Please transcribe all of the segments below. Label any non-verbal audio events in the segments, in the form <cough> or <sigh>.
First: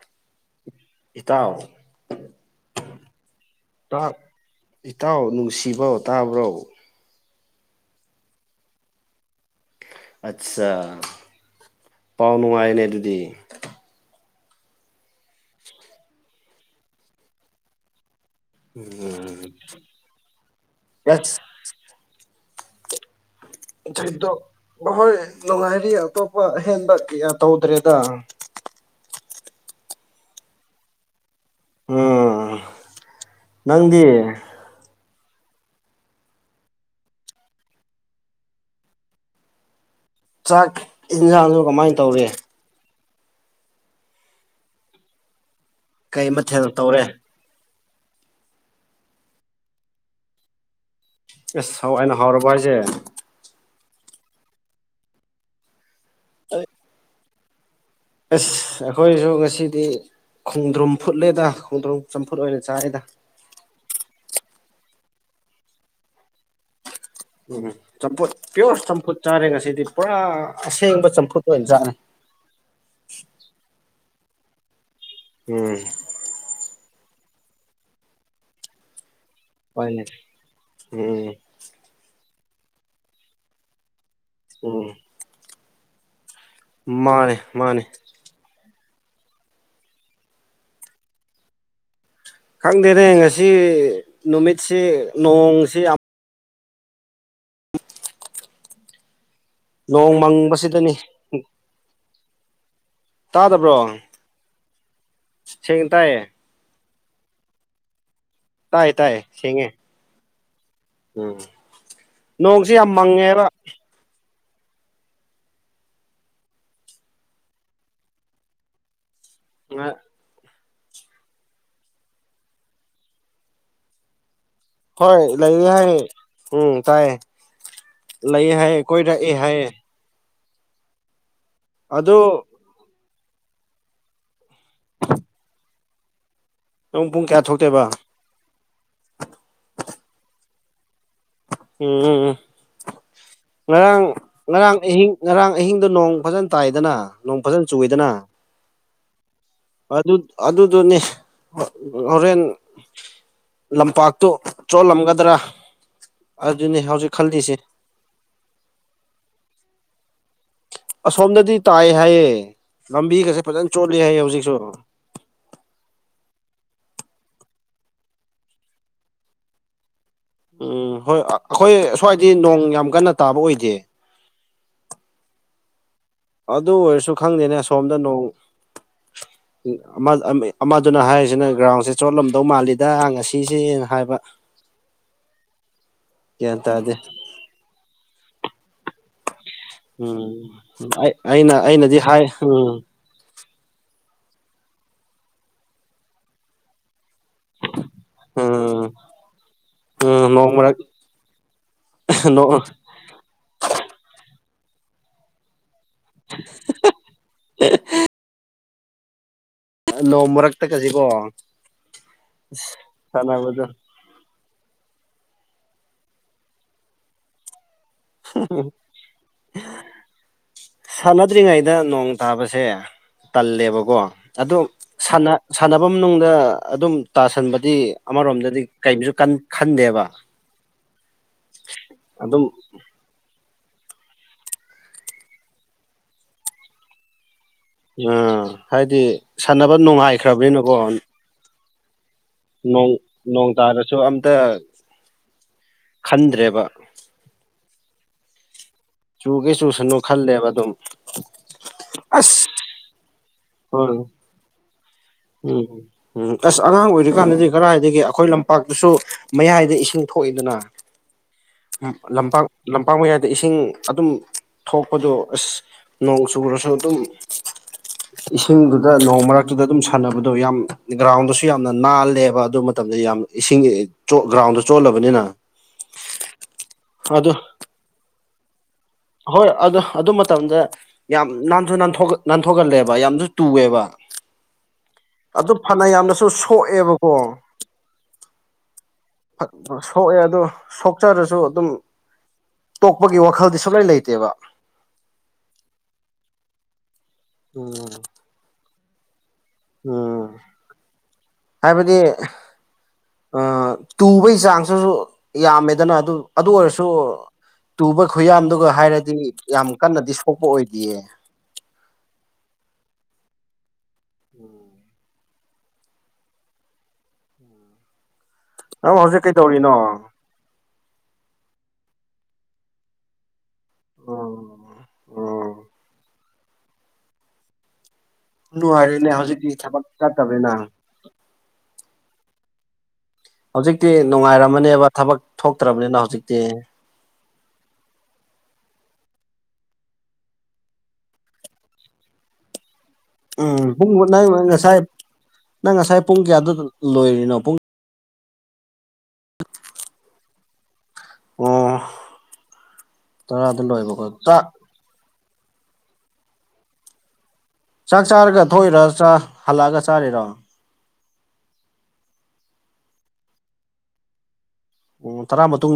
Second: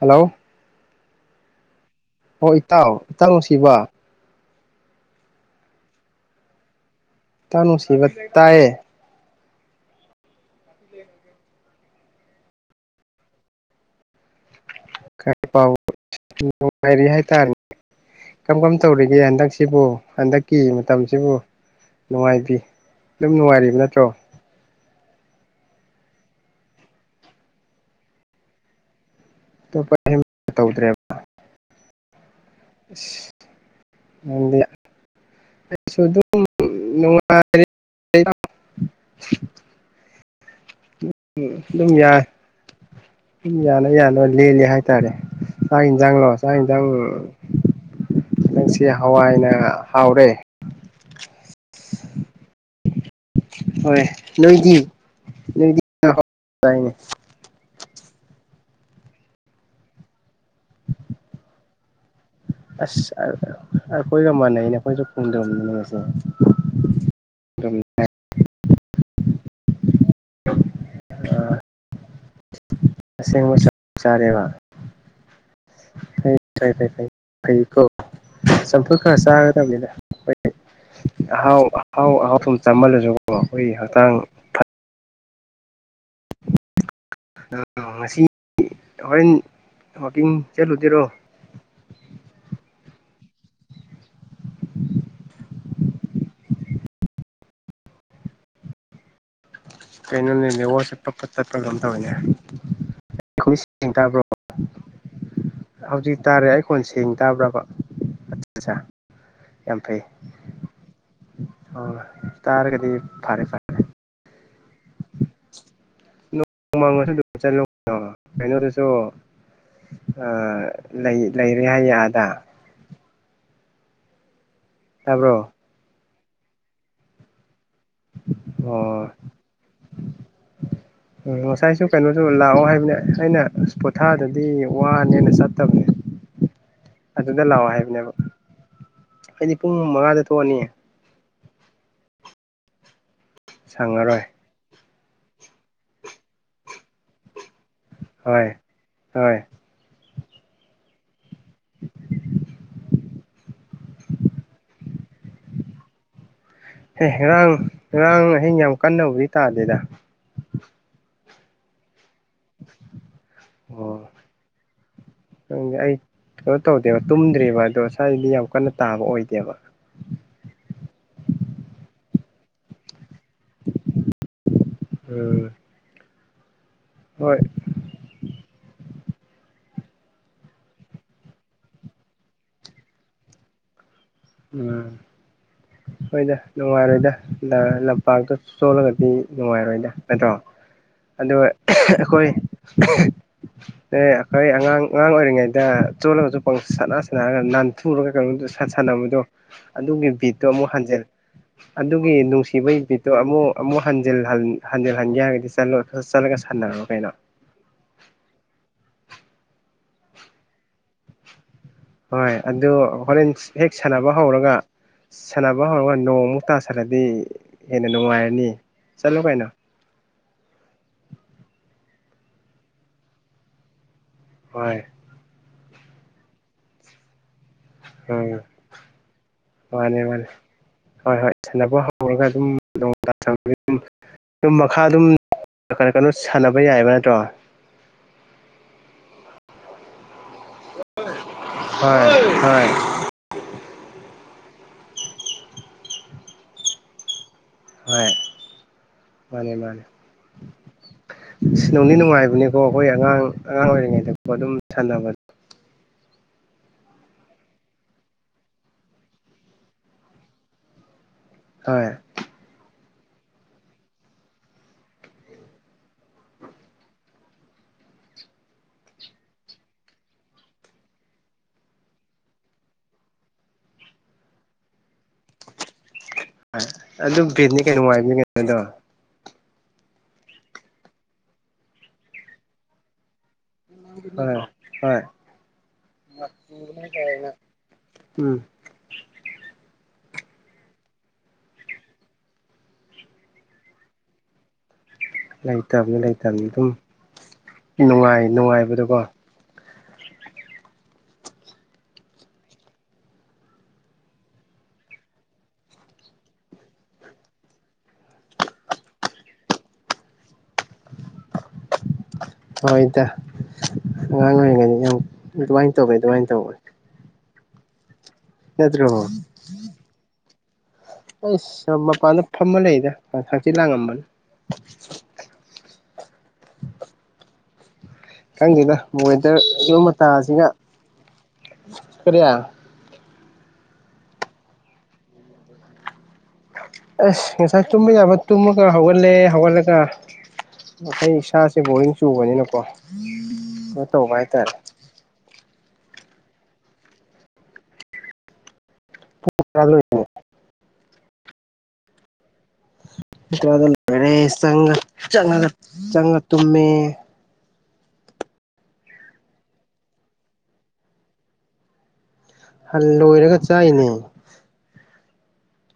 hello ꯏꯇꯥꯎ ꯑꯣ ꯏꯇꯥꯎ ꯏꯇꯥꯎ ꯅꯨꯡꯁꯤꯕ ꯇꯥ ꯏꯇꯥꯎ ꯅꯨꯡꯁꯤꯕꯥꯎ ꯇꯥꯕ꯭ꯔꯣ ꯏꯇꯥꯎ ꯅꯨꯡꯁꯤꯕ ꯇꯥꯌꯦ ꯑꯠꯆꯥ ꯄꯥꯎ ꯅꯨꯡꯉꯥꯏꯅꯦ ꯑꯗꯨꯗꯤ ꯀ ꯄꯅꯨꯡꯔꯤ ꯍꯥꯏ ꯇꯔ ꯀꯔꯝ ꯀꯔꯝ ꯇꯧꯔꯤꯒꯦ ꯍꯟꯗꯛꯁꯤꯕꯨ ꯍꯟꯗꯛꯀꯤ ꯃꯇꯝꯁꯤꯕꯨ ꯑꯁ ꯅꯨꯡꯉꯥꯏꯕꯤ ꯑꯗꯨꯝ ꯅꯨꯡꯉꯥꯏꯔꯤꯕ ꯅꯠꯇ꯭ꯔꯣ ꯍꯣꯏ ꯅꯨꯡꯉꯥꯏꯔꯤ ꯑꯇꯣꯞꯄ ꯑꯍꯦꯟꯕ ꯀꯌꯥ ꯇꯧꯗ꯭ꯔꯦꯗ ꯇꯧꯗ꯭ꯔꯦꯕ ꯑꯣ ꯃꯗꯤ ꯑꯩꯁꯨ ꯑꯗꯨꯝ ꯅꯨꯡꯉꯥꯏꯔꯤ <inaudible> ꯆꯥꯛ ꯌꯦꯟꯁꯥꯡꯁꯨ ꯀꯃꯥꯏ ꯑꯗꯨꯝ ꯌꯥꯏ ꯇꯧꯔꯤ ꯌꯥꯅ ꯌꯥꯅ ꯂꯦꯜꯂꯤꯦ ꯍꯥꯏꯇꯥꯔꯦ ꯆꯥꯛ ꯌꯦꯟꯁꯥꯡꯂꯣ ꯀꯩ ꯆꯥꯛ ꯃꯊꯦꯜ ꯌꯦꯟꯁꯥꯡ ꯇꯧꯔꯦ ꯪꯁꯤ ꯍꯋꯥꯏꯅ ꯍꯥꯎꯔꯦ ꯑꯦꯁ ꯍ ꯑꯩꯅ ꯍꯥꯎꯔꯕ ꯍꯥꯏꯁꯦ ꯍꯣꯏ ꯅꯣꯏꯗꯤ ꯅꯣꯏꯗꯤꯅꯦ <unintelligible> ꯑꯁ ꯑꯩꯈꯣꯏꯁꯨ ꯉꯁꯤꯗꯤ ꯈꯣꯡꯗ꯭ꯔꯨꯝ ꯐꯨꯠꯂꯦꯗ ꯈꯣꯡꯗ꯭ꯔꯨꯝ ꯆꯝꯐꯨꯠ ꯑꯣꯏꯅ ꯆꯥꯔꯦꯗ ꯑꯁ ꯑꯩꯈꯣꯏꯒ ꯃꯥꯟꯅꯩꯅꯦ ꯑꯩꯈꯣꯏꯁꯨ ꯈꯨꯝꯗ꯭ꯔꯕꯅꯤꯅꯦꯁꯦ ꯎꯝ ꯆꯝꯐꯨꯠ ꯄꯤꯌꯣꯔ ꯆꯝꯐꯨꯠ ꯆꯥꯔꯦꯒ ꯁꯤꯗꯤ ꯄꯨꯔꯥ ꯑꯁꯦꯡꯕ ꯆꯝꯐꯨꯠ ꯑꯣꯏꯅ ꯆꯥꯅꯤ ꯆꯔꯦꯕ ꯐ ꯐ ꯐꯩ ꯑꯩꯀꯣ ꯆꯝꯄ ꯈꯔ ꯆꯥꯒꯗꯕꯅꯤꯅ ꯍꯣꯏꯅꯦ ꯑꯩ ꯎꯝ ꯑꯥꯎ ꯑꯥꯎ ꯑꯥꯎ ꯨꯝ ꯆꯥꯃꯜꯂꯁꯨ ꯑꯩꯈꯣꯏꯒꯤ ꯍꯛꯆꯥꯡ ꯎꯝ ꯃꯥꯅꯦ ꯃꯥꯅꯦ ꯉꯁꯤ ꯍꯣꯔꯦꯟ ꯋꯥꯀꯤꯡ ꯆꯠꯂꯨꯗꯦꯔꯣ ꯈꯪꯗꯦꯅꯦ ꯉꯁꯤ ꯅꯨꯃꯤꯠꯁꯤ ꯅꯣꯡꯁꯤ ꯌꯥꯝ ꯅꯣꯡ ꯀꯦꯩꯅꯜꯅꯤ ꯃꯪꯕꯁꯤꯗꯅꯤ ꯂꯦꯋꯥꯣꯁꯄꯄ ꯇꯠꯄꯔ ꯂꯝꯝꯊꯅꯦ ꯑꯩ ꯇꯥꯗꯕ꯭ꯔꯣ ꯇꯥꯕ꯭ꯔꯣ ꯁꯦꯡꯅ ꯍꯧꯖꯤꯛ ꯇꯥꯏꯌꯦ ꯇꯥꯔꯦ ꯑꯩ ꯀꯣꯟꯁꯦ ꯊꯦꯡ ꯇꯥꯕ꯭ꯔꯕ ꯑꯠ ꯑꯠ ꯇꯥꯏ ꯇꯥꯏ ꯁꯦꯡꯉꯦ ꯌꯥꯝ ꯐꯩ ꯎꯝ ꯍ ꯅꯣꯡꯁꯤ ꯌꯥꯝ ꯇꯥꯔꯒꯗꯤ ꯐꯔꯦ ꯃꯪꯉꯦꯕ ꯐꯔꯦ ꯅꯣꯡꯣꯡꯃꯥꯡꯁꯨ ꯆꯂꯨ ꯀꯩꯅꯣꯗꯁꯨ ꯑ ꯂꯩ ꯂꯩꯔꯦ ꯍꯥꯏꯌꯦꯦ ꯑꯗ ꯍꯣꯏ ꯂꯩꯦ ꯍꯥꯏ ꯎꯝ ꯇꯥꯏꯌꯦ ꯂꯩꯑ ꯍꯥꯏꯑꯌꯦ ꯑꯣ ꯀꯣꯏꯔꯛꯑꯦ ꯍꯥꯏꯑꯌꯦ ꯎꯝ ꯉꯁꯥꯏꯁꯨ ꯀꯩꯅꯣꯁꯨ ꯑꯗꯨ ꯂꯥꯛꯑꯣ ꯍꯥꯏꯕꯅꯦ ꯑꯩꯅ ꯄꯣꯊꯥꯗꯗꯤ ꯋꯥꯅꯦꯅ ꯆꯠꯇꯕꯅꯦ ꯅꯪ ꯄꯨꯡ ꯀꯌꯥ ꯑꯗꯨꯗ ꯂꯥꯛꯑꯣ ꯊꯣꯛꯇꯣꯏꯕ ꯍꯥꯏꯕꯅꯦꯕ ꯍꯥꯏꯗꯤ ꯄꯨꯡ ꯃꯉꯥꯗ ꯊꯣꯛꯑꯅꯤ ꯎꯝ ꯎꯝ ꯎꯝ ꯉꯔꯥꯡ ꯁꯪꯉꯔꯣꯏ ꯉꯔꯥꯡ ꯑꯍꯤꯡ ꯉꯔꯥꯡ ꯑꯍꯤꯡꯗ ꯅꯣꯡ ꯐꯖꯅ ꯇꯥꯏꯗꯅ ꯅꯣꯡ ꯐꯖꯅ ꯆꯨꯗꯅ ꯍꯣꯏ ꯍꯣꯏ ꯑꯗꯨꯗꯨꯅꯤ ꯍꯣꯔꯦꯟ ꯂꯝꯄꯥꯛꯇꯨ ꯆꯣꯜꯂꯝꯒꯗ꯭ꯔꯥ ꯑꯗꯨꯅꯤ ꯍꯧꯖꯤꯛ ꯑꯦꯦ ꯉꯔꯥꯡ ꯈꯜꯂꯤꯁꯦ ꯉꯔꯥꯡ ꯑꯍꯤꯡ ꯌꯥꯝ ꯀꯟꯅꯕꯨꯗꯤ ꯇꯥꯗꯦꯗ ꯑꯁꯣꯝꯗꯗꯤ ꯇꯥꯏ ꯍꯥꯏꯌꯦ ꯂꯝꯕꯤꯒꯁꯦ ꯐꯖꯅ ꯆꯣꯠꯂ ꯑꯣ ꯍꯥꯏꯌꯦ ꯍꯧꯖꯤꯛꯁꯨ ꯈꯪꯗꯦ ꯑꯩ ꯀꯩꯅꯣ ꯇꯧꯗꯦꯕ ꯇꯨꯝꯗ꯭ꯦꯕ ꯑꯗꯣ ꯁ꯭ꯋꯥꯏꯗꯤ ꯌꯥꯝ ꯀꯟꯅ ꯇꯥꯕ ꯑꯣꯏꯗꯦꯕ ꯎꯝ ꯍꯣꯏ ꯑꯩꯈꯣꯏ ꯑꯁ꯭ꯋꯥꯏꯗꯤ ꯅꯣꯡ ꯌꯥꯝ ꯀꯟꯅ ꯇꯥꯕ ꯑꯣꯏꯖꯦ ꯎꯝ ꯑꯗꯨ ꯑꯣꯏꯔꯁꯨ ꯍꯣꯏ ꯈꯪꯗꯦꯅꯦ ꯑ ꯁꯣꯝꯗ ꯅꯣꯡ ꯑꯃꯗꯨꯅ ꯍꯥꯏꯔꯤꯁꯤꯅ ꯒ꯭ꯔꯥꯎꯟꯁꯦ ꯆꯣꯠꯂꯝꯗꯧ ꯃꯥꯜꯂꯤꯗ ꯉꯁꯤꯁꯦꯅ ꯍꯥꯏꯕ ꯎꯝ ꯍꯣꯏꯗ ꯒ꯭ꯌꯥꯟ ꯇꯥꯗꯦ ꯅꯨꯡꯉꯥꯏꯔꯣꯏꯗ ꯂꯝꯄꯥꯛꯇ ꯆꯣꯜꯂꯒꯗꯤ ꯅꯨꯡꯉꯥꯏꯔꯣꯏꯗ ꯅꯠꯇ꯭ꯔꯣ ꯎꯝ ꯑꯩ ꯑꯗꯨꯒ ꯑꯩꯅ ꯑꯩꯅꯗꯤ ꯍꯥꯏ ꯑꯩꯈꯣꯏ ꯎꯝ ꯑꯦ ꯑꯩꯈꯣꯏ ꯑꯉꯥꯡ ꯑꯉꯥꯡ ꯑꯣꯏꯔꯤꯉꯩꯗ ꯆꯣꯜꯂꯒꯁꯨ ꯁ ꯅꯥꯟꯊꯒ ꯁ ꯎꯝ ꯁꯥꯟ ꯑꯗꯨꯒꯤ ꯎꯝ ꯕꯤꯠꯇꯣ ꯅꯣꯡ ꯑꯃꯨꯛ ꯃꯔꯛ ꯍꯟꯖꯤꯟ ꯑꯗꯨꯒꯤ ꯅꯨꯡꯁꯤꯕꯒꯤ ꯕꯤꯠꯇꯣ ꯑꯃꯨꯛ ꯑꯃꯨꯛ ꯍꯟꯖꯤꯜ ꯍꯟꯖꯤꯜꯍꯟꯒꯦ ꯍꯥꯏꯔꯒꯗꯤꯂ ꯆꯠꯂꯒ ꯁꯥꯟꯟꯅꯔꯣ ꯀꯩꯅꯣ ꯅꯣꯡ ꯃꯔꯛꯇꯛ ꯀꯁꯤꯕꯣ ꯍꯣꯏ ꯑꯗꯨ ꯍꯣꯔꯦꯟ ꯍꯦꯛ ꯁꯥꯟꯅꯕ ꯍꯧꯔꯒ ꯁꯥꯟꯅꯕ ꯍꯧꯔꯒ ꯅꯣꯡꯃꯨꯛ ꯇꯥꯁꯤꯔꯗꯤ ꯍꯦꯟꯅ ꯅꯨꯡꯉꯥꯏꯔꯅꯤ ꯆꯠꯂꯣ ꯀꯩꯅꯣ ꯁꯥꯟꯅꯗ꯭ꯔꯤꯉꯩꯗ ꯅꯣꯡ ꯇꯥꯕꯁꯦ ꯇꯜꯂꯦꯕꯀꯣ ꯑꯗꯣ ꯍꯣꯏ ꯁꯥꯟꯅꯕ ꯃꯅꯨꯡꯗ ꯑꯗꯨꯝ ꯇꯥꯁꯟꯕ ꯎꯝ ꯑꯃꯔꯣꯝꯗꯗꯤ ꯀꯩꯁꯨ ꯃꯥꯅꯦ ꯈꯟꯗꯦꯕ ꯃꯥꯅꯦ ꯍꯣꯏ ꯍꯣꯏ ꯁꯥꯟꯅꯕ ꯍꯧꯔꯒ ꯑꯗꯨꯝ ꯑꯗꯨꯝ ꯃꯈꯥ ꯑꯗꯨꯝ ꯀꯔꯤ ꯀꯩꯅꯣ ꯁꯥꯟꯅꯕ ꯌꯥꯏꯕ ꯅꯠꯇ꯭ꯔꯣ ꯑꯥ ꯍꯥꯏꯗꯤ ꯁꯥꯟꯅꯕ ꯅꯨꯡꯉꯥꯏꯈ꯭ꯔꯕꯅꯤꯅꯀꯣ ꯍ ꯅꯣꯡ ꯅꯣꯡ ꯇꯔꯦ ꯁ ꯑꯇ ꯈꯟꯗ꯭ꯔꯦꯕ ꯍꯣꯏ ꯃꯥꯅꯦ ꯆꯨꯒꯦ ꯃꯥꯅꯦ ꯆꯨꯁꯅꯨ ꯈꯜꯂꯦꯕ ꯑꯗꯨꯝ ꯁꯤ ꯅꯧꯅꯤ ꯑꯁ ꯅꯨꯡꯉꯥꯏꯕꯅꯤꯀꯣ ꯑꯩꯈꯣꯏ ꯑꯉꯥꯡ ꯑꯉꯥꯡ ꯍꯣꯏ ꯑꯣꯏꯔꯤꯉꯩꯗ ꯄꯣ ꯑꯗꯨꯝ ꯁꯥꯟꯅꯕ ꯎꯝ ꯎꯝ ꯑꯁ ꯑꯉꯥꯡ ꯑꯣꯏꯔꯤꯀꯥꯟꯗꯗꯤ ꯀꯗꯥꯏꯗꯒꯤ ꯑꯩꯈꯣꯏ ꯂꯝꯄꯥꯛꯇꯁꯨ ꯃꯌꯥꯏꯗ ꯏꯁꯤꯡ ꯀꯣꯏꯗꯨꯅ ꯍꯣꯏ ꯂꯝ ꯄꯥꯡꯕ ꯌꯥꯗ ꯏꯁꯤꯡ ꯑꯗꯨꯝ ꯊꯣꯛꯄꯗꯣ ꯑꯁ ꯅꯣꯡ ꯆꯨꯔꯁꯨ ꯑꯗꯨꯝ ꯏꯁꯤꯡꯗꯨꯗ ꯅꯣꯡ ꯃꯔꯛꯇꯨꯗ ꯑꯗꯨꯝ ꯐꯅꯕꯗꯣ ꯌꯥꯝ ꯒ꯭ꯔꯥꯎꯟꯗꯁꯨ ꯌꯥꯝꯅ ꯅꯥꯜꯂꯦꯕ ꯑꯗꯨ ꯃꯇꯝꯗ ꯌꯥꯝ ꯏꯁꯤꯡ ꯒ꯭ꯔꯥꯎꯟꯗ ꯆꯣꯠꯂꯕ ꯑꯗꯨ ꯠꯅꯤ ꯀꯩꯅꯣ ꯋꯥꯥꯏꯕꯅꯤ ꯀꯩꯅꯣꯗꯣ ꯍꯣꯏ ꯑꯗꯨ ꯑꯗꯨ ꯃꯇꯝꯗ ꯌꯥꯝ ꯅꯥꯟꯁꯨ ꯅꯥꯟ ꯅꯥꯟꯊꯣꯛꯍꯜꯂꯦꯕ ꯌꯥꯝꯁꯨ ꯇꯨꯑꯦꯕ ꯍꯣꯏ ꯍꯣꯏ ꯑꯗꯨ ꯐꯅ ꯌꯥꯝꯅꯁꯨ ꯁꯣꯛꯑꯦꯕꯀꯣ ꯎꯝ ꯁꯣꯛꯑꯦ ꯑꯗꯨꯣ ꯁꯣꯛꯆꯔꯁꯨ ꯑꯗꯨꯝ ꯇꯣꯛꯄꯒꯤ ꯋꯥꯈꯜꯗꯤ ꯁꯨꯡꯂꯩ ꯂꯩꯇꯦꯕ ꯂꯩꯇꯕꯅꯤ ꯂꯩꯇꯕꯅꯤ ꯑꯗꯨꯝ ꯎꯝ ꯅꯨꯡꯉꯥꯏ ꯅꯨꯡꯉꯥꯏꯕꯗꯀꯣ ꯎꯝ ꯍꯥꯏꯕꯗꯤ ꯇꯨꯕꯒꯤ ꯆꯥꯡꯁꯨꯁꯨ ꯌꯥꯝꯃꯦꯗꯅ ꯑꯗꯨ ꯑꯗꯨ ꯑꯣꯏꯔꯁꯨ ꯇꯨꯕ ꯈꯨꯌꯥꯟꯗꯨꯒ ꯍꯥꯏꯔꯗꯤ ꯌꯥꯝ ꯀꯟꯅꯗꯤ ꯁꯣꯛꯄ ꯑꯣꯏꯗꯌꯦ ꯍꯣꯏ ꯏꯗ ꯑꯉꯥꯡ ꯑꯣꯏꯔꯤꯉꯩꯗ ꯌꯥꯝ ꯑꯗꯨꯃꯥꯏꯅ ꯇꯧꯋꯦ ꯑꯗꯨꯃꯥꯏꯅ ꯇꯧꯕꯅꯦ ꯅꯠꯇ꯭ꯔꯣ ꯅꯪ ꯍꯧꯖꯤꯛ ꯀꯩꯇꯧꯔꯤꯅꯣ ꯑꯩ ꯃꯄꯥꯟꯗ ꯐꯝꯃ ꯂꯩꯗ ꯍꯛꯆꯤ ꯂꯥꯡꯉꯝꯕꯅꯤ ꯎꯝ ꯈꯪꯗꯦꯗ ꯅꯨꯡꯉꯥꯏꯔꯦꯅꯦ ꯃꯦꯟꯇꯔ ꯍꯧꯖꯤꯛꯇꯤ ꯌ ꯊꯕꯛ ꯃꯇꯥꯁꯤꯒ ꯆꯠꯇꯕꯅꯤꯅ ꯀꯔꯤꯌꯥ ꯍꯧꯖꯤꯛꯇꯤ ꯅꯨꯡꯉꯥꯏꯔꯝꯃꯅꯦꯕ ꯊꯕꯛ ꯊꯣꯛꯇ꯭ꯔꯕꯅꯤꯅ ꯍꯧꯖꯤꯛꯇꯤ ꯑꯁ ꯉꯁꯥꯏ ꯇꯨꯝꯕ ꯌꯥꯕ ꯇꯨꯝꯃꯒ ꯍꯧꯒꯠꯂꯦ ꯍꯧꯒꯠꯂꯒ ꯑꯩ ꯏꯁꯥꯁꯦ ꯕꯣꯔꯤꯡ ꯆꯨꯕꯅꯤꯅꯀꯣ ꯎꯝ ꯀꯩꯅꯣ ꯄꯨꯡ ꯇꯧꯕ ꯅꯪ ꯍꯥꯏꯇꯥꯔꯦ ꯉꯁꯥꯏ ꯅꯪ ꯉꯁꯥꯏ ꯄꯨꯡ ꯀꯌꯥꯗ ꯂꯣꯏꯔꯤꯅꯣ ꯄꯨꯡ ꯆꯣꯏ ꯑꯣ ꯇꯔꯥꯗ ꯂꯣꯏꯕꯀꯣ ꯔꯦ ꯆꯥꯛ ꯆꯪꯉ ꯆꯪꯉꯒ ꯆꯪꯉ ꯇꯨꯝꯃꯦ ꯆꯥꯛ ꯆꯥꯔꯒ ꯊꯣꯛꯏꯔ ꯍꯜꯂꯛꯑꯒ ꯆꯥꯔꯤꯔꯣ ꯍꯜ ꯂꯣꯏꯔ ꯀꯆꯥ ꯍꯥꯏꯅꯤ ꯑꯣ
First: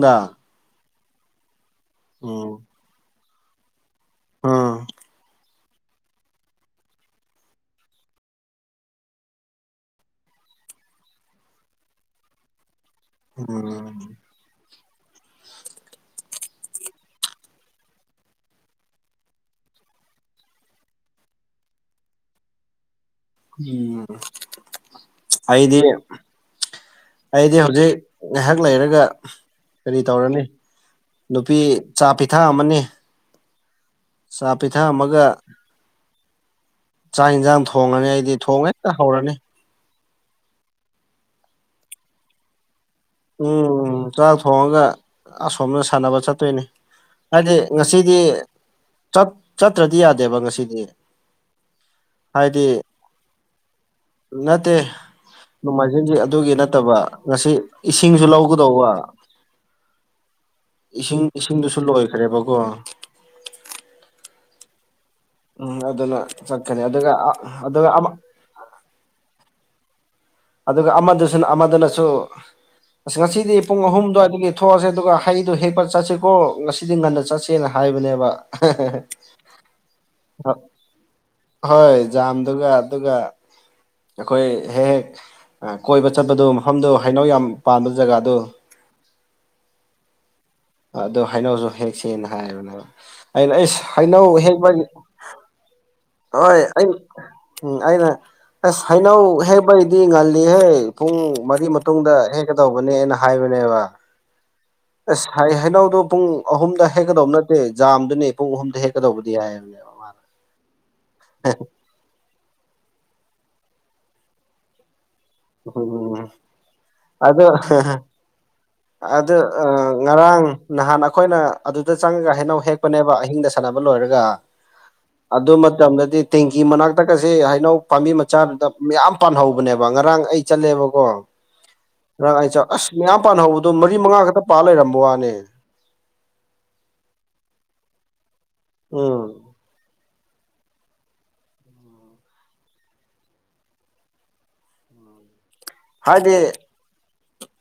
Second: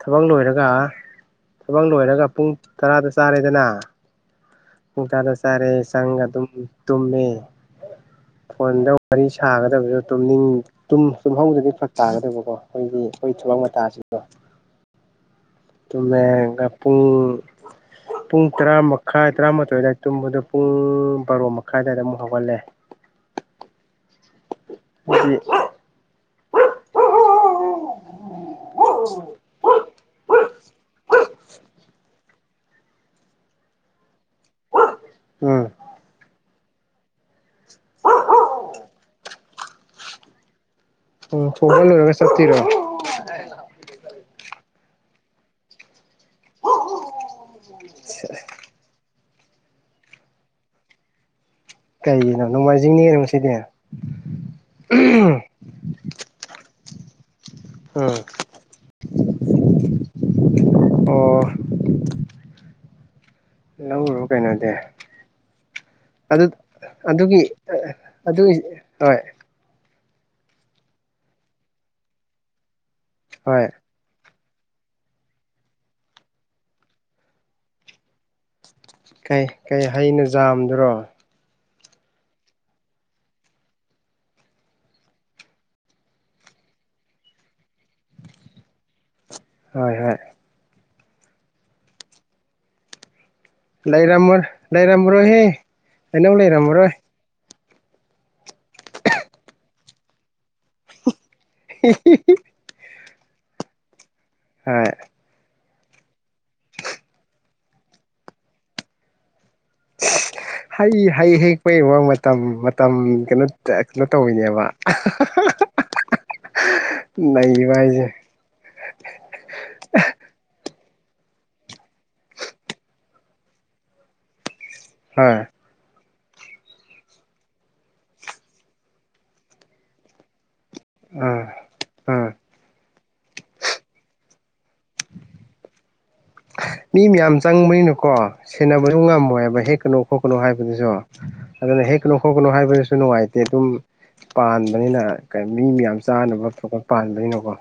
ꯊꯕꯛ ꯂꯣꯏꯔꯒ ꯊꯕꯛ ꯂꯣꯏꯔꯒ ꯎꯝ ꯄꯨꯡ ꯇꯔꯥꯗ ꯆꯥꯔꯦꯗꯅ ꯎꯝ ꯄꯨꯡꯇꯥꯥꯗ ꯆꯥꯔꯦ ꯁꯪꯒ ꯑꯗꯨꯝ ꯇꯨꯝꯃꯦ ꯐꯣꯟꯗ ꯋꯥꯔꯤ ꯁꯥꯒꯗꯕꯁꯨ ꯇꯅꯤꯡ ꯇꯨꯝꯍꯧꯗꯗꯤ ꯐꯛ ꯇꯥꯒꯗꯕꯀꯣ ꯑꯩꯈꯣꯏꯒꯤ ꯑꯩꯈꯣꯏ ꯊꯕꯡ ꯎꯝ ꯃꯇꯥꯁꯤꯗꯣ ꯃ ꯄꯨꯡ ꯄꯨꯡ ꯇꯔꯥ ꯃꯈꯥꯏ ꯇꯔꯥꯃꯥꯊꯣꯏ ꯑꯗꯨꯏ ꯇꯨꯝꯕꯗ ꯄꯨꯡ ꯕꯥꯔꯣ ꯃꯈꯥꯏ ꯑꯗꯨꯋꯥꯏꯗ ꯑꯃꯨꯛ ꯍꯧꯒꯠꯂꯦ ꯎꯝ ꯑꯩꯗꯤ ꯑꯩꯗꯤ ꯍꯧꯖꯤꯛ ꯉꯥꯏꯍꯥꯛ ꯂꯩꯔꯒ ꯀꯔꯤ ꯇꯧꯔꯅꯤ ꯅꯨꯄꯤ ꯆꯥ ꯄꯤꯊꯛ ꯑꯃꯅꯤ ꯆꯥꯛ ꯄꯤꯊꯛꯑꯝꯃꯒ ꯎꯝ ꯆꯥꯛ ꯌꯦꯟꯁꯥꯡ ꯊꯣꯡꯉꯅꯤ ꯑꯩꯗꯤ ꯊꯣꯡꯉꯦ ꯍꯦꯛꯇ ꯍꯧꯔꯅꯤ ꯑꯣ ꯐꯣꯜ ꯕꯁꯠꯇꯤꯔꯣ ꯆꯇꯥꯛ ꯊꯣꯡꯉꯒ ꯑꯁꯣꯝꯅ ꯁꯥꯟꯅꯕ ꯆꯠꯇꯣꯏꯅꯤ ꯍꯥꯏꯗꯤ ꯉꯁꯤꯗꯤ ꯆꯠꯇ꯭ꯔꯗꯤ ꯌꯥꯗꯦꯕ ꯉꯁꯤꯗꯤ ꯀꯩꯒꯤꯅꯣ ꯍꯥꯏꯗꯤ ꯅꯣꯡꯃꯥꯏꯖꯤꯡꯅꯤꯅ ꯉꯁꯤꯗꯤ ꯅꯠꯇꯦ ꯅꯃꯜꯁꯤꯡꯁꯤ ꯑꯗꯨꯒꯤ ꯅꯠꯇꯕ ꯉꯁꯤ ꯏꯁꯤꯡꯁꯨ ꯂꯧꯒꯗꯧꯕ ꯏꯁꯤꯡ ꯑꯣ ꯏꯁꯤꯡꯗꯨꯁꯨ ꯂꯣꯏꯈ꯭ꯔꯦꯕꯀꯣ ꯂꯧꯔꯣ ꯀꯩꯅꯣꯗꯤ ꯎꯝ ꯑꯗꯨꯅ ꯑꯗꯨ ꯆꯠꯀꯅꯤ ꯑꯗꯨꯒ ꯑꯗꯨꯒꯤ ꯑꯗꯨꯒ ꯑꯗꯨꯒꯤ ꯍꯣꯏ ꯑꯗꯨꯒ ꯑꯃꯗꯁꯨꯅ ꯑꯃꯗꯅꯁꯨ ꯑꯁ ꯉꯁꯤꯗꯤ ꯍꯣꯏ ꯄꯨꯡ ꯑꯍꯨꯝ ꯑꯗꯨꯋꯥꯏꯒꯤ ꯄꯨꯊꯣꯛꯑꯁꯦ ꯑꯗꯨꯒ ꯍꯩꯗꯣ ꯍꯦꯛꯄ ꯆꯠꯁꯤꯀꯣ ꯉꯁꯤꯗꯤ ꯉꯟꯅ ꯆꯠꯁꯦꯅ ꯍꯥꯏꯕꯅꯦꯕ ꯀꯩ ꯀꯩ ꯍꯩꯅ ꯌꯥꯝꯥꯝꯗꯨꯔꯣ ꯍꯣꯏ ꯖꯥꯝꯗꯨꯒ ꯑꯗꯨꯒ ꯑꯩꯈꯣꯏ ꯍꯦꯛ ꯍꯦꯛ ꯀꯣꯏꯕ ꯆꯠꯄꯗꯨ ꯃꯐꯝꯗꯨꯣ ꯍꯩꯅꯧ ꯌꯥꯝ ꯄꯥꯟꯕ ꯖꯒꯥꯗꯨ ꯍꯣꯏ ꯍꯣꯏ ꯑꯗꯨꯣ ꯍꯥꯏꯩꯅꯧꯁꯨ ꯍꯦꯛ ꯁꯦꯅ ꯍꯥꯏꯌꯦꯕꯅꯦꯕ ꯑꯩꯅ ꯑꯩꯁ ꯍꯩꯅꯧ ꯂꯩꯔꯝꯃ ꯍꯦꯛꯕꯒꯤ ꯂꯩꯔꯝꯃꯔꯣꯏꯍꯦ ꯍꯩꯅꯧ ꯍꯣꯏ ꯑꯩ ꯂꯩꯔꯝꯃꯔꯣꯏ ꯎꯝ ꯑꯩꯅ ꯑꯁ ꯍꯩꯅꯧ ꯍꯦꯕꯩꯗꯤ ꯉꯜꯂꯤꯍꯦ ꯄꯨꯡ ꯃꯒꯤ ꯃꯇꯨꯡꯗ ꯍꯦꯛꯀꯗꯧꯕꯅꯦꯅ ꯍꯥꯏꯕꯅꯦꯕ ꯍꯣꯏ ꯑꯁ ꯍꯥꯏꯩꯅꯧ ꯑꯗꯨ ꯄꯨꯡ ꯑꯍꯨꯝꯗ ꯍꯦꯛꯀꯗꯧꯕ ꯅꯠꯇꯦ ꯖꯥꯝꯗꯨꯅꯦ ꯄꯨꯡ ꯑꯍꯨꯝꯗ ꯍꯦꯛꯀꯗꯧꯕꯗꯤ ꯍꯥꯏꯕꯅꯦꯕ ꯃꯥꯅ ꯍꯩ ꯍꯩ ꯍꯦꯛꯄ ꯌꯦꯡꯕ ꯃꯇꯝ ꯃꯇꯝ ꯀꯩꯅꯣ ꯀꯩꯅꯣ ꯇꯧꯋꯤꯅꯦꯕ ꯎꯝꯝ ꯑꯗꯣ ꯂꯩꯕ ꯍꯥꯏꯁꯦ ꯑꯗ ꯑ ꯉꯔꯥꯡ ꯅꯍꯥꯟ ꯑꯩꯈꯣꯏꯅ ꯑꯗꯨꯗ ꯆꯪꯉꯒ ꯍꯩꯅꯧ ꯍꯦꯛꯄꯅꯦꯕ ꯑꯍꯤꯡꯗ ꯁꯥꯟꯅꯕ ꯂꯣꯏꯔꯒ ꯍꯣꯏ ꯑꯗꯨꯗ ꯃꯗꯗꯤ ꯇꯦꯡꯀꯤ ꯃꯅꯥꯛꯇꯒꯁꯦ ꯍꯩꯅꯧ ꯄꯥꯝꯕꯤ ꯃꯆꯥꯗꯨꯗ ꯃꯌꯥꯝ ꯄꯥꯟꯍꯧꯕꯅꯦꯕ ꯉꯔꯥꯡ ꯑꯩ ꯆꯠꯂꯦꯕꯀꯣ ꯑꯥ ꯑꯥ ꯉꯥꯡ ꯑꯩ ꯆ ꯑꯁ ꯃꯌꯥꯝ ꯄꯥꯍꯧꯕꯗꯣ ꯃꯔꯤ ꯃꯉꯥ ꯈꯛꯇ ꯄꯥꯜ ꯂꯩꯔꯝꯕ ꯋꯥꯅꯦ ꯃꯤ ꯃꯌꯥꯝ ꯆꯪꯕꯅꯤꯅꯨꯀꯣ ꯁꯦꯟꯅꯕꯁꯨ ꯎꯝ ꯉꯝꯃꯣꯏ ꯍꯥꯏꯕ ꯍꯦꯛ ꯀꯩꯅꯣ ꯈꯣꯠꯀꯅꯨ ꯍꯥꯏꯕꯗꯨꯁꯨ ꯑꯗꯨꯅ ꯍꯦꯛꯀꯅꯨ ꯈꯣꯠꯀꯅꯨ ꯍꯥꯏꯕꯗꯨꯁꯨ ꯅꯨꯡꯉꯥꯏꯇꯦ ꯑꯗꯨꯝ ꯄꯥꯟꯕꯅꯤꯅ ꯃꯤ ꯃꯌꯥꯝ ꯍꯥꯏꯗꯤ ꯆꯥꯅꯕ ꯊꯄꯄ ꯄꯥꯟꯕꯅꯤꯅꯀꯣ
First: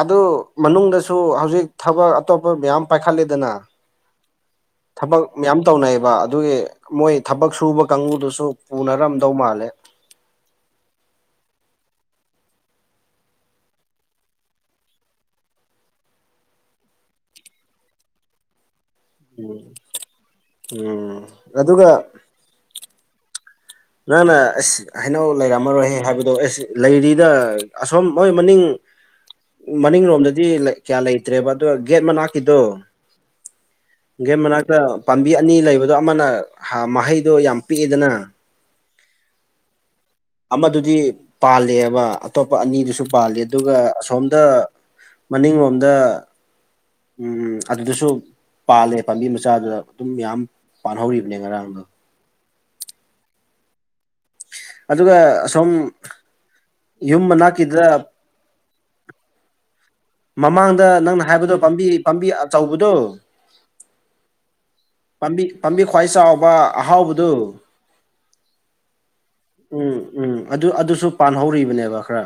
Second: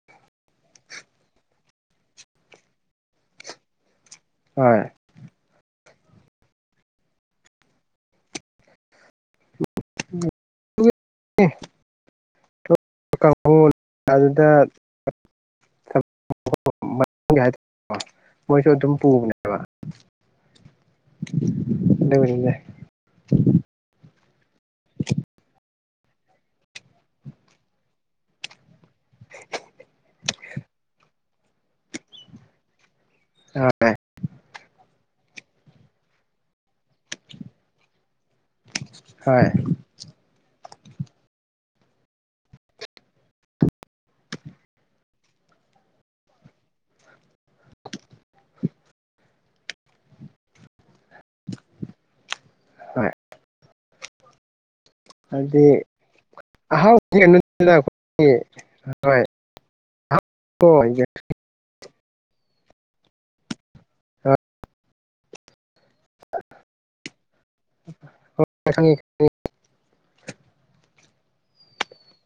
ꯑꯗꯨ ꯃꯅꯨꯡꯗꯁꯨ ꯍꯧꯖꯤꯛ ꯊꯕꯛ ꯑꯇꯣꯞꯄ ꯃꯌꯥꯝ ꯄꯥꯏꯈꯠꯂꯦꯗꯅ ꯍꯣꯏ ꯃꯌꯥꯝ ꯇꯧꯅꯩꯑꯕ ꯑꯗꯨꯒꯤ ꯃꯣꯏ ꯊꯕꯛ ꯁꯨꯕ ꯀꯥꯡꯕꯨꯗꯨꯁꯨ ꯄꯨꯅꯔꯝ ꯇꯧ ꯃꯥꯂꯦ ꯀꯥꯡ ꯑꯗꯨꯗ ꯍꯥꯏꯇꯥꯔꯦꯣ ꯃꯣꯏꯁꯨ ꯑꯗꯨꯝ ꯎꯝ ꯑꯗꯨꯒ ꯄꯅꯦꯅꯤꯗꯦ ꯅꯪꯅ ꯑꯁ ꯍꯩꯅꯧ ꯂꯩꯔꯝꯃꯔꯣꯏꯍ ꯍꯥꯏꯕꯗꯣ ꯑꯦꯁ ꯂꯩꯔꯤꯗ ꯑꯁꯣꯝ ꯃꯣꯏ ꯃꯅꯤꯡ ꯃꯅꯤꯡꯂꯣꯝꯗꯗꯤ ꯀꯌꯥ ꯂꯩꯇ꯭ꯔꯦꯕ ꯑ ꯒꯦꯠ ꯃꯅꯥꯛꯀꯤꯗꯣ ꯍꯣꯏ ꯦ ꯃꯅꯥꯒ꯭ꯔ ꯄꯥꯝꯕꯤ ꯑꯅꯤ ꯂꯩꯕꯗꯣ ꯑꯃꯅ ꯃꯍꯩꯗꯣ ꯌꯥꯝ ꯄꯤꯛꯑꯦꯗꯅ ꯍꯣꯏ ꯑꯃꯗꯨꯗꯤ ꯄꯥꯜꯂꯦꯕ ꯑꯇꯣꯞꯄ ꯑꯅꯤꯗꯨꯁꯨ ꯄꯥꯜꯂꯤꯦ ꯑꯗꯨꯒ ꯑꯁꯣꯝꯗ ꯃꯅꯤꯡꯂꯣꯝꯗ ꯎꯝ ꯑꯗꯨꯗꯁꯨ ꯄꯥꯜꯂꯦ ꯄꯥꯝꯕꯤ ꯃꯆꯥꯗꯨꯗ ꯑꯗꯨꯝ ꯃꯌꯥꯝ ꯄꯥꯟꯍꯧꯔꯤꯕꯅꯦ ꯉꯔꯥꯡꯗꯣ ꯍꯣꯏ ꯑꯗꯨꯒ ꯍꯥꯏꯗꯤ ꯑꯁꯣꯝ ꯑꯍꯥꯎ ꯌꯨꯝ ꯃꯅꯥꯛꯀꯤꯗ ꯑꯩꯈꯣꯏ ꯍꯣꯏ ꯃꯃꯥꯡꯗ ꯅꯪꯅ ꯍꯥꯏꯕꯗꯣ ꯄꯥꯝꯕꯤ ꯄꯥꯝꯕꯤ ꯑꯆꯧꯕꯗꯣ ꯄꯥꯝꯕꯤ ꯄꯥꯝꯕꯤ ꯈ꯭ꯋꯥꯏ ꯆꯥꯎꯕ ꯑꯍꯥꯎꯕꯗꯨ ꯈꯪꯉꯤ ꯎꯝ ꯎꯝ ꯑꯗꯨ ꯑꯗꯨꯁꯨ ꯄꯥꯟꯍꯧꯔꯤꯕꯅꯦꯕ ꯈꯔ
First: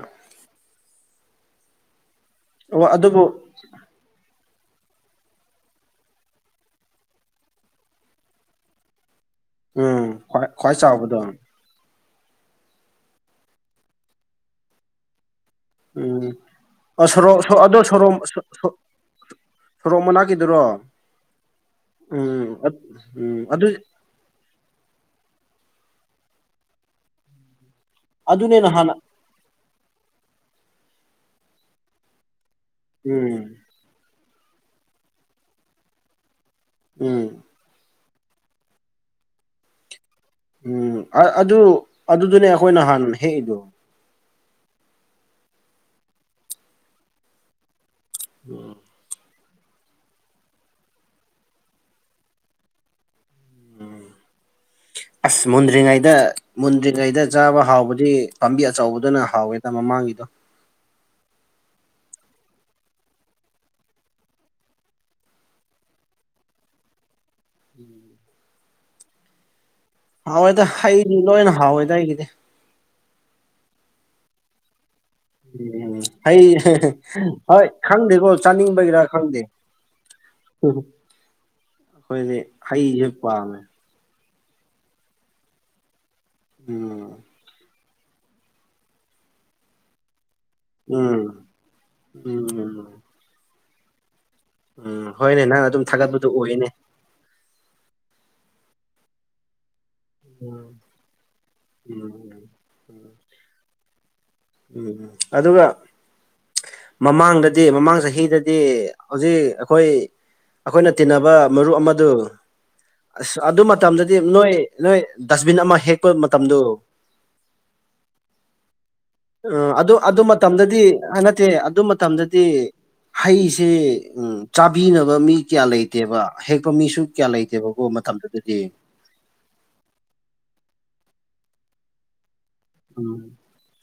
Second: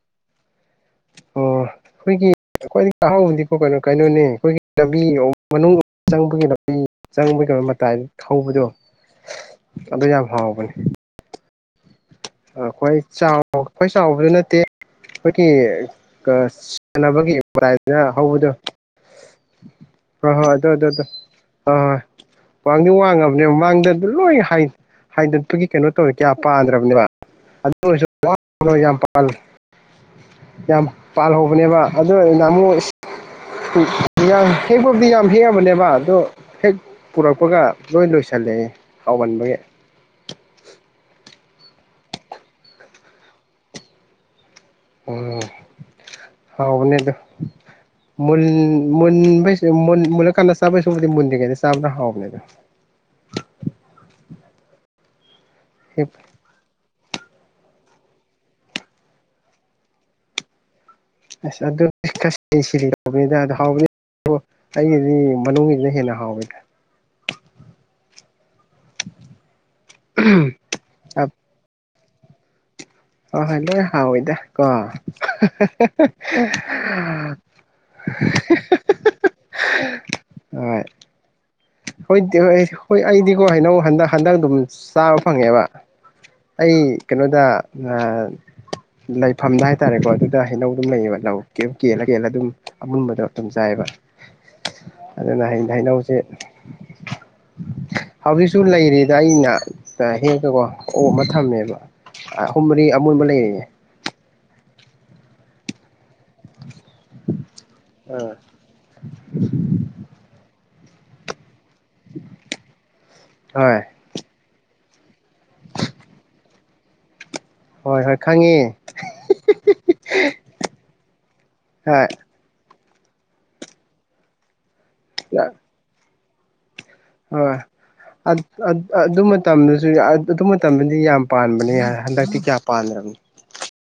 ꯑꯣ ꯑꯩꯈꯣꯏꯒꯤ ꯑꯣ ꯈ꯭ꯋꯥꯏꯗꯒꯤ ꯑꯗꯨꯕꯨ ꯆꯥꯛꯍꯥꯎꯕꯗꯤꯀꯣ ꯀꯩꯅꯣ ꯀꯩꯅꯣꯅꯦ ꯑꯩꯈꯣꯏꯒꯤ ꯂꯝꯕꯤ ꯆꯪꯕꯒꯤ ꯂꯝꯕꯤ ꯆꯪꯕꯒꯤ ꯂꯝ ꯃꯇꯥꯏ ꯍꯧꯕꯗꯣ ꯑꯗꯨ ꯎꯝ ꯌꯥꯝ ꯈ꯭ꯋꯥꯏ ꯍꯥꯎꯕꯅꯦ ꯈ꯭ꯋꯥꯏ ꯆꯥꯎꯕꯗꯣ ꯑꯩꯈꯣꯏ ꯑꯩꯈꯣꯏ ꯆꯥꯎꯕꯁꯨ ꯅꯠꯇꯦ ꯑꯩꯈꯣꯏꯒꯤ ꯎꯝ ꯑꯣ ꯁꯥꯟꯅꯕꯒꯤ ꯁꯣꯔꯣꯛ ꯑꯗꯣ ꯄꯂꯥꯏꯗꯨꯅ ꯁꯣꯔꯣꯛ ꯍꯧꯕꯗꯣ ꯁꯣꯔꯣꯛ ꯍ ꯍꯣꯏ ꯃꯅꯥꯛꯀꯤꯗꯨꯔꯣ ꯑꯗꯨꯗ ꯑꯗꯨꯗ ꯑꯗꯨ ꯑꯣꯏ ꯎꯝ ꯋꯥꯡꯗꯤ ꯎꯝ ꯋꯥꯡꯉꯕꯅꯦ ꯑꯗꯨ ꯃꯥꯡꯗ ꯂꯣꯏ ꯍꯥꯏꯗꯠꯄꯒꯤ ꯀꯩꯅꯣ ꯀꯌꯥ ꯄꯥꯥꯟꯗ꯭ꯔꯕꯅꯦꯕ ꯑꯗꯨꯅꯦ ꯅꯍꯥꯟ ꯌꯥꯝ ꯌꯥꯝ ꯄꯥꯜꯍꯧꯕꯅꯦꯕ ꯑꯗꯨ ꯉꯃꯣ ꯎꯝ ꯌꯥꯝ ꯍꯦꯛꯄꯕꯨꯗꯤ ꯌꯥꯝ ꯍꯦꯛꯑꯕꯅꯦꯕ ꯑꯗꯣ ꯍꯦꯛ ꯎꯝ ꯄꯨꯔꯛꯄꯒ ꯂꯣꯏ ꯂꯣꯏꯁꯤꯜꯂꯛꯦ ꯍꯥꯎꯃꯟꯕꯒꯤ ꯎꯝ ꯑꯗꯨ ꯑꯗꯨꯗꯨꯅꯦ ꯑꯩꯈꯣꯏ ꯅꯍꯥꯟ ꯍꯦꯛꯏꯗꯣ ꯎꯝ ꯍꯥꯎꯅꯦꯗꯣꯕ ꯃꯨꯟ ꯃꯨꯜꯂꯛꯀꯥꯟꯗ ꯆꯥꯕ ꯁꯕꯨꯗꯤ ꯃꯨꯟꯗꯔꯤꯉꯩꯗ ꯆꯥꯕ꯭ꯔꯥ ꯍꯥꯎꯕꯅꯦ ꯑꯗꯣ ꯑꯁ ꯍꯦꯛ ꯃꯨꯟꯗ꯭ꯔꯤꯉꯩꯗ ꯃꯨꯗ꯭ꯔꯤꯉꯩꯗ ꯆꯥꯕ ꯍꯥꯎꯕꯗꯤ ꯄꯥꯝꯕꯤ ꯑꯆꯧꯕꯗꯨꯅ ꯍꯥꯎꯋꯦꯗ ꯃꯃꯥꯡꯒꯤꯗꯣ ꯑꯗꯨ ꯁꯤ ꯍꯕꯅꯤꯗ ꯍꯥꯎꯕꯅꯤ ꯑꯣ ꯑꯩꯒꯤꯗꯤ ꯃꯅꯨꯡꯁꯤꯁꯤꯅ ꯍꯦꯟꯅ ꯍꯥꯎꯋꯤ ꯎꯝ ꯍꯥꯎꯋꯏꯗ ꯍꯩꯗꯤ ꯂꯣꯏꯅ ꯍꯥꯎꯋꯦꯗ ꯑꯩꯒꯤꯗꯤ ꯍ ꯍꯜꯂꯣ ꯍꯥꯎ ꯑꯣꯏꯣꯏꯗ ꯀꯣ ꯎꯝ ꯍ ꯍꯣꯏ ꯈꯪꯗꯦꯀꯣ ꯆꯥꯅꯤꯡꯕꯒꯤꯔꯥ ꯈꯪꯗꯦ ꯍꯣꯏ ꯍꯣꯏ ꯑꯩꯈꯣꯏꯗꯤ ꯍꯣꯏ ꯍꯩꯁꯦ ꯑꯩꯗꯤꯀꯣ ꯄꯥꯝꯃꯦ ꯍꯩꯅꯧ ꯍꯟꯗꯛ ꯍꯟꯗꯛ ꯑꯗꯨꯝ ꯆꯥꯕ ꯐꯪꯉꯦꯕ ꯑꯩ ꯎꯝ ꯀꯩꯅꯣꯗ ꯂꯩꯐꯝꯗ ꯍꯥꯏꯇꯥꯔꯦꯀꯣ ꯑꯗꯨ ꯍꯩꯅꯧ ꯑꯗꯨꯝ ꯂꯩꯌꯦꯕ ꯎꯝ ꯂꯧ ꯀꯦꯜꯂ ꯀꯦꯜꯂ ꯑꯗꯨꯝ ꯎꯝ ꯑꯃꯟꯕꯗꯣ ꯑꯗꯨꯝ ꯆꯥꯏꯑꯕ ꯎꯝ ꯍꯣꯏꯅꯦ ꯑꯗꯨꯅ ꯅꯪ ꯑꯗꯨꯝ ꯍꯩꯅꯧꯁꯦ ꯊꯥꯒꯠꯄꯗꯨ ꯑꯣꯏꯅꯦ ꯍꯧꯖꯤꯛꯁꯨ ꯂꯩꯔꯤꯗ ꯑꯩꯅ ꯍꯦꯛꯛꯇꯀꯣ ꯎꯝ ꯑꯣ ꯑꯃ ꯊꯝꯃꯦꯕ ꯎꯝ ꯑꯍꯨꯝ ꯃꯔꯤ ꯑꯃꯨꯕ ꯂꯩꯔꯦ ꯎꯝ ꯑꯗꯨꯒ ꯃꯃꯥꯡꯗꯗꯤ ꯃꯃꯥꯡ ꯑꯥ ꯆꯍꯤꯗꯗꯤ ꯍꯧꯖꯤꯛ ꯑꯩꯈꯣꯏ ꯑꯩꯈꯣꯏꯅ ꯇꯤꯟꯅꯕ ꯃꯔꯨꯞ ꯑꯃꯗꯨ ꯑꯁ ꯑꯗꯨ ꯍꯣꯏ ꯃꯇꯝꯗꯗꯤ ꯅꯣꯏ ꯅꯣꯏ ꯗꯁꯕꯤꯟ ꯑꯃ ꯍꯦꯛꯄ ꯃꯇꯝꯗꯨ ꯍꯣꯏ ꯍꯣꯏ ꯈꯪꯉꯦ ꯎ ꯑꯗꯨ ꯑꯗꯨ ꯃꯇꯝꯗꯗꯤ ꯍꯥꯏ ꯅꯠꯇꯦ ꯑꯗꯨ ꯍꯣꯏ ꯃꯇꯝꯗꯗꯤ ꯍꯩꯁꯦ ꯎ ꯆꯥꯕꯤꯅꯕ ꯃꯤ ꯀꯌꯥ ꯂꯩꯇꯦꯕ ꯍꯦꯛ ꯍꯣꯏ ꯑꯗꯨ ꯃꯇꯝꯗꯁꯨ ꯑꯗꯨ ꯃꯇꯝꯗꯗꯤ ꯌꯥꯝ ꯄꯥꯟꯕꯅꯦ ꯍꯟꯗꯛꯇꯤ ꯀꯌꯥ ꯎꯝ ꯄꯥꯟꯗ꯭ꯔꯕꯅꯣ